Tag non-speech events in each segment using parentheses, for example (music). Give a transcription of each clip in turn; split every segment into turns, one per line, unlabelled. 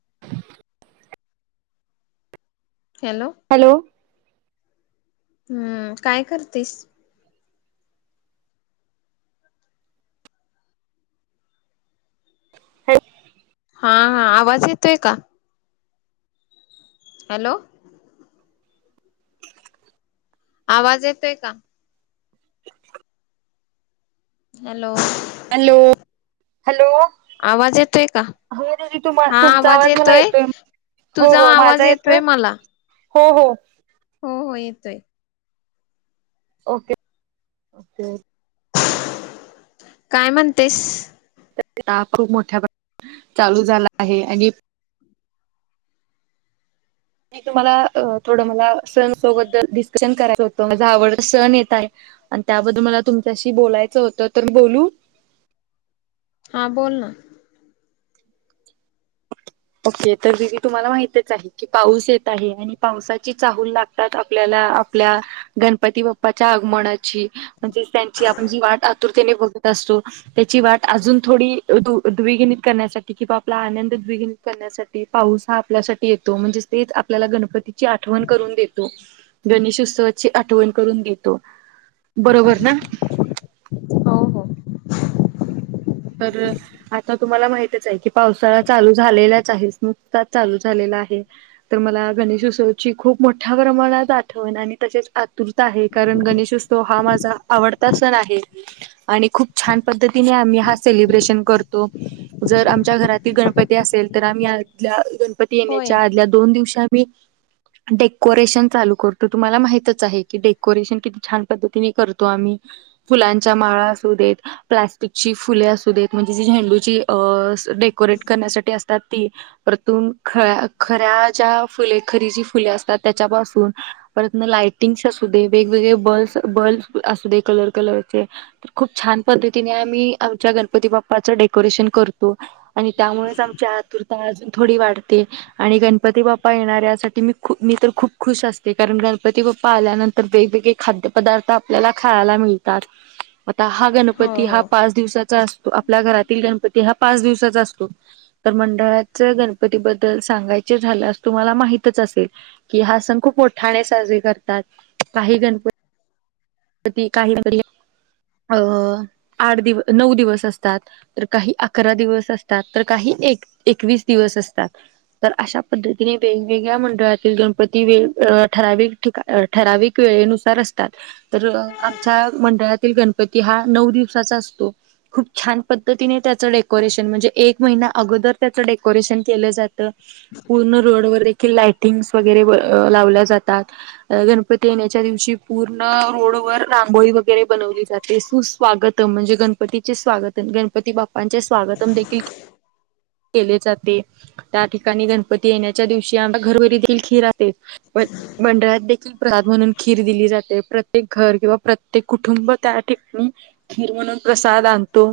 (inaudible)
Hello. हम्म काय करतेस. हा हा आवाज येतोय का? हॅलो. आवाज येतोय का? हॅलो.
Hello hello.
आवाज येतोय का
हो दीदी तुम्हा-तुमचा आवाज मला येतोय. हो
तुझा
हो
आवाज
माझा येतोय
मला
हो हो.
हो हो येतोय.
ओके ओके ओ
काय म्हणतेस.
सध्या खूप मोठ्या प्रमाणात चालू झाला आहे आणि मी तुम्हाला थोडं मला सण सोबत डिस्कशन करायचं होतं माझ आवडता सण येत आहे आणि त्याबद्दल मला तुमच्याशी बोलायचं होतं तर बोलू
हा बोल ना
ओके तर दीदी तुम्हाला माहितच आहे की पाऊस येत आहे आणि पावसाची चाहूल लागतात आपल्याला आपल्या गणपती बाप्पाच्या आगमनाची म्हणजेच त्यांची आपण जी‌ वाट आतुरतेने बग असो त्याची वाट अजून थोडी दू-द्विगुणित करण्यासाठी किंवा आपला आनंद दवि करण्यासाठी पाऊस हा आपल्यासाठी येतो म्हणजेच तेच आपल्याला गणपतीची आठवण करून देतो गणेश उत्सवाची आठवण करून देतो बरोबर ना
हो हो
तर आता तुम्हाला माहितच आहे की पावसाळा चालू झालेलाच आहेस नुकताच चालू झालेला आहे तर मला गणेशोत्सवाची खूप मोठ्या प्रमाणात आठवण आणि तशीच आतुर रता आहे कारण गणेशोत्सव हा माझा चा आवडता सण आहे आणि खूप छान पद्धतीने आम्ही हा स सेलब्रेशन करतो जर आमच्या घराती गणपती असेल तर आम्ही आदल्या (inaudible) पती
होय
येण्याच्या आदल्या दोन दिवशा आमी डेकोरेशन चालू करतो तुम्हाला माहितच आहे की डेकोरेशन किती छान पद्धतीने करतो आम्ही फुलांच्या माळा असू देत प्लास्टिकची फुले असू देत म्हणजे जी झेंडूची अं डेकोरेट करण्यासाठी अस ती परतून ख खऱ्या ज्या फुले खरी जी फुले असतात त्याच्यापासून परत लाईटिंग्स असू दे वेगवेगळे बल्स-बल्ब असू दे कलर कलरचे तर खूप छान पद्धतीने आमी आमच्या गणपती बाप्पाचं डेकोरेशन करतो आणि त्यामुळेच आमच्या आतुर या अजून थोडी वाढते आणि गणपती बाप्पा येणार यासाठी मी खू- मी तर खूप खुश असते कारण गणपती गप्पा आल्यानंतर वेगवेगळे खाद्य पदार्थ आपल्याला खायाला मिळतात आता हा
हो
गणपती हा
हो
पाच पाच दिवसाचा असतो आपल्या घरातील गणपती हा पाच दिवसाचा असतो तर मंडळाच गणपतीबद् सांगायचे झाले तुमला माहितच असेल की हा सण खूप मोठाणे साजरी करतात काही गणपत (inaudible) अ आठ दिव नऊ दिवस असतात तर काही अकरा दिवस असतात तर काही एक एकवीस दिवस असतात तर अशा पद्धतीने वेगवेगळ्या मंडळातील गणपती वेग अं ठराविक अं ठराविक वेळे नुसार असतात तर अं आमच्या मंडळातील गणपती हा नऊ दिवसाचा असतो खूप छान पद्धतीने त्याचं डेकोरेशन म्हणजे एक महिना अगोदर त्याचं डेकोरेशन केलं जातं पूर्ण रोडवर एक लाइटिंगस् वगैरे लावल्या जातात. गणपती येण्याच्या दिवशी पूर्ण- रांगोळी वगैरे बनवली जाते. सुस्वागत म्हणजे गणपतीचे स्वागत गणपती बप्पां चे स्वागतम् देखील केले जाते त्या ठिकाणी गणपती येण्याच्या दिवशी आमच्या घरोघरी देखील खीर राहते मंडळात देखील प्रसाद म्हणून खीर दिली जाते. प्र प्रत्येक घर किंवा प्रत्येक कुटुंब त्या ठिकाणी खीर म्हणून प्रसाद आणतो.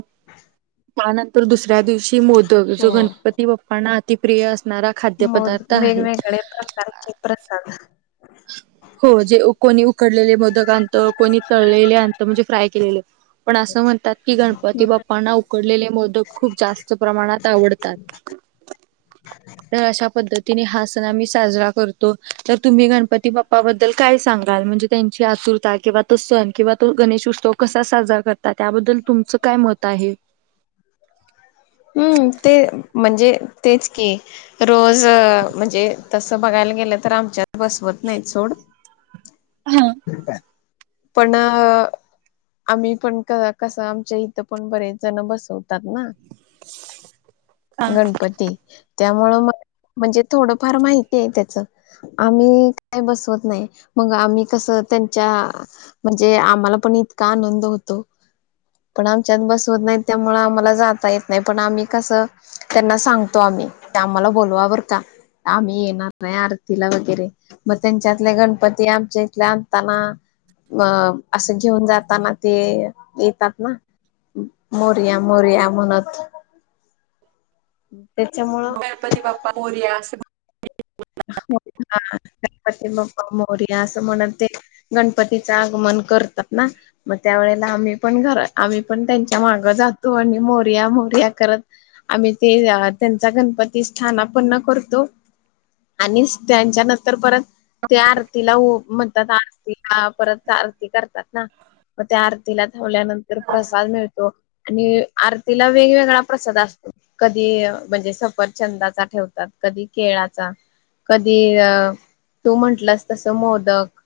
त्यानंतर दुसऱ्या दिवशी मोदक जो
हो
गणपती बाप्पांना अतिप्रिय अस. णारा खाद्य
मग
पदार्थ आहे.
वेगवेगळे प्रकारचे प्रसाद (inaudible)
हो जे कोणी उकडलेले मोदक आणत, कोणी तळलेले आणत म्हणजे फ्राय केलेले. पण असं म्हणतात की गणपती बाप्पांना उकडलेले मोदक खूप जास्त प्रमाणात आवडतात.
(inaudible)
तर अशा पद्धतीने हा सण आम्ही साजरा करतो. तर तुम्ही गणपती बाप्पाबद्दल काय सांगाल म्हणजेच त्यांची आतुरता किंवा, तो सण किंवा तो गणेश उत्सव कसा साजरा करतात त्याबद्दल तुमचं काय मत आहे?
हं ते म्हणजे तेच की. रोज म्हणजे तसं बघायला गेलं तर आमच्यात बसवत नाहीत सोड.
हा
पण. आम्ही पण क कसं. आमच्या इथं पण बरेच जण बसवतात ना.
हा
गणपती त्यामुळं मग - म्हणजे थोडंफार माहिती आहे त्याच. आम्ही काय बसवत नाही. मग आम्ही कस. त्यांच्या म्हणजे आम्हाला पण इतका आनंद होतो. पण आमच्यात बसवत नाही, त्यामुळे आम्हाला जाता येत नाही. पण आम्ही कसं त्यांना सांगतो. आम्ही. ते आम्हाला बोलवा बर का. ! आम्ही येणार आहे आरतीला वगैरे मग त्यांच्यातले गणपती आमच्या इथले आणताना - म असं घेऊन जाताना ते येतात ना - मोरया-मोरया म्हणत. त्याच्यामुळं
गणपती बाप्पा मोरया अस म्हणत.
हो हा. गणपती बाप्पा मोरया असं म्हणत. ते गणपतीच आगमन करतात. ना मग त्या वेळेला आम्ही पण घर आम्ही पण त्यांच्या मागं जातो आणि मोरया, मोरया करत आम्ही ते त्यांचा गणपती स्थानापन्न करतो. आणि त्यांच्या नंतर परत त्या आरतीला ओव आरतीला परत आरती करतात ना, मग त्या आरतीला ठेवल्यानंतर प्रसाद मिळतो. आणि आरतीला वेगवेगळा प्रसाद असतो. कधी म्हणजे सफरचंदाचा ठेवतात, कधी केळाचा, कधी अ तू म्हंटललास तस मोदक. (inaudible)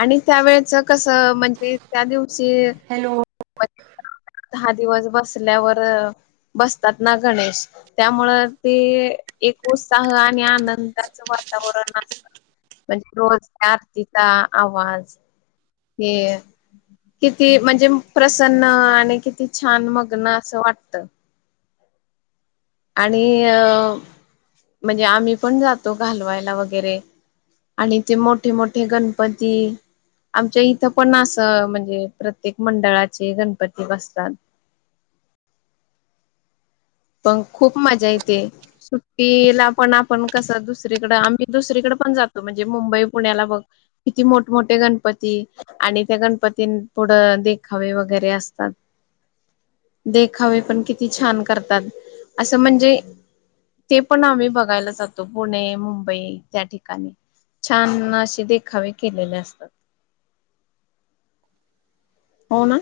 आणि त्यावेेळेच कसं म्हणजे त्या दिवशी
हॅलो
दहा दिवस बसल्यावर बसतात ना, गणेश त्यामुळे ते एक एक उत्साह आणि आनंदाचं वातावरण असतं. म्हणजे रोज त्या आरतीचा आवाज हे किती म्हणजे प्रसन्न आणि किती छान मग्न असं वाटत. आणि अ म्हणजे आम्ही पण जातो. घालवायला वगैरे आणि ते मोठे - मोठे गणपती- आमच्या इथं पण असं म्हणजे प्रत्येक मंडळाचे गणपती बसतात. (inaudible) पण खूप मज्जा येते. सुट्टीला पण आपण कसं दुसरीकडं आम्ही दुसरीकडे पण जातो म्हणजे मुंबई, पुण्याला बघ किती मोठमोठे गणपती आणि त्या गणपतीं पुढं देखावे वगैरे असतात. देखावे पण किती छान करतात? आसं म्हणजे ते पण आम्ही बघायला जातो. पुणे, मुंबई त्या ठिकाणी छान असे देखावे केलेले असतात. हो ना.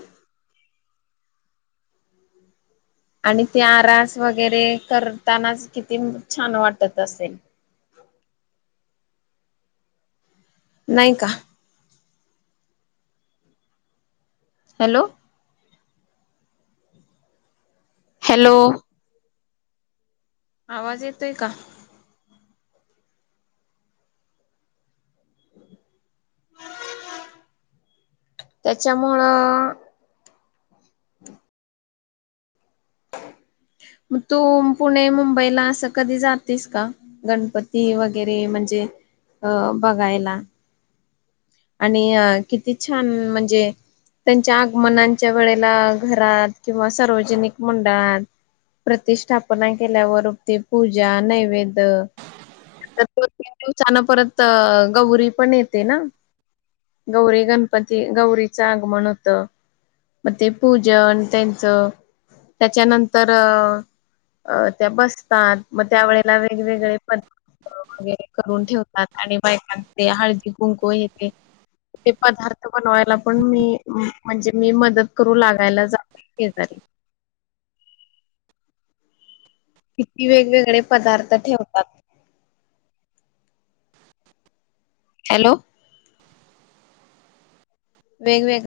आणि ते आरास वगैरे करतानाच, किती छान वाटत असेल? नाही का? हॅलो. हॅलो. आवाज येतोय का? ह (inaudible) त्याच्यामुळं (inaudible) मग तू पुणे मुंबईला असं कधी जातेस का गणपती वगैरे म्हणजे अ बघायला आणि अ किती छान म्हणजे त्यांच्या आगमनांच्या वेळेला घरात किंवा सार्वजनिक मंडळात प्रतिष्ठापना केल्यावर त पूजा नैवेद्य तीन-चार दिवसांनी परत गौरी पण येते ना गौरी गणपती गौरीचं आगमन होतं मग ते पूजन त्यांचं त्याच्यानंतर त्या बसतात मग त्या वेळेला वेगवेगळे पदार्थ वगैरे करून ठेवतात आणि बायकांचे हळदी कुंकू येते ते पदार्थ बनवायला पण मी म्हणजे मी मदत करू लागायला जाते ते शेजारी किती वेगवेगळे पदार्थ ठेवतात हॅलो वेगवेगळे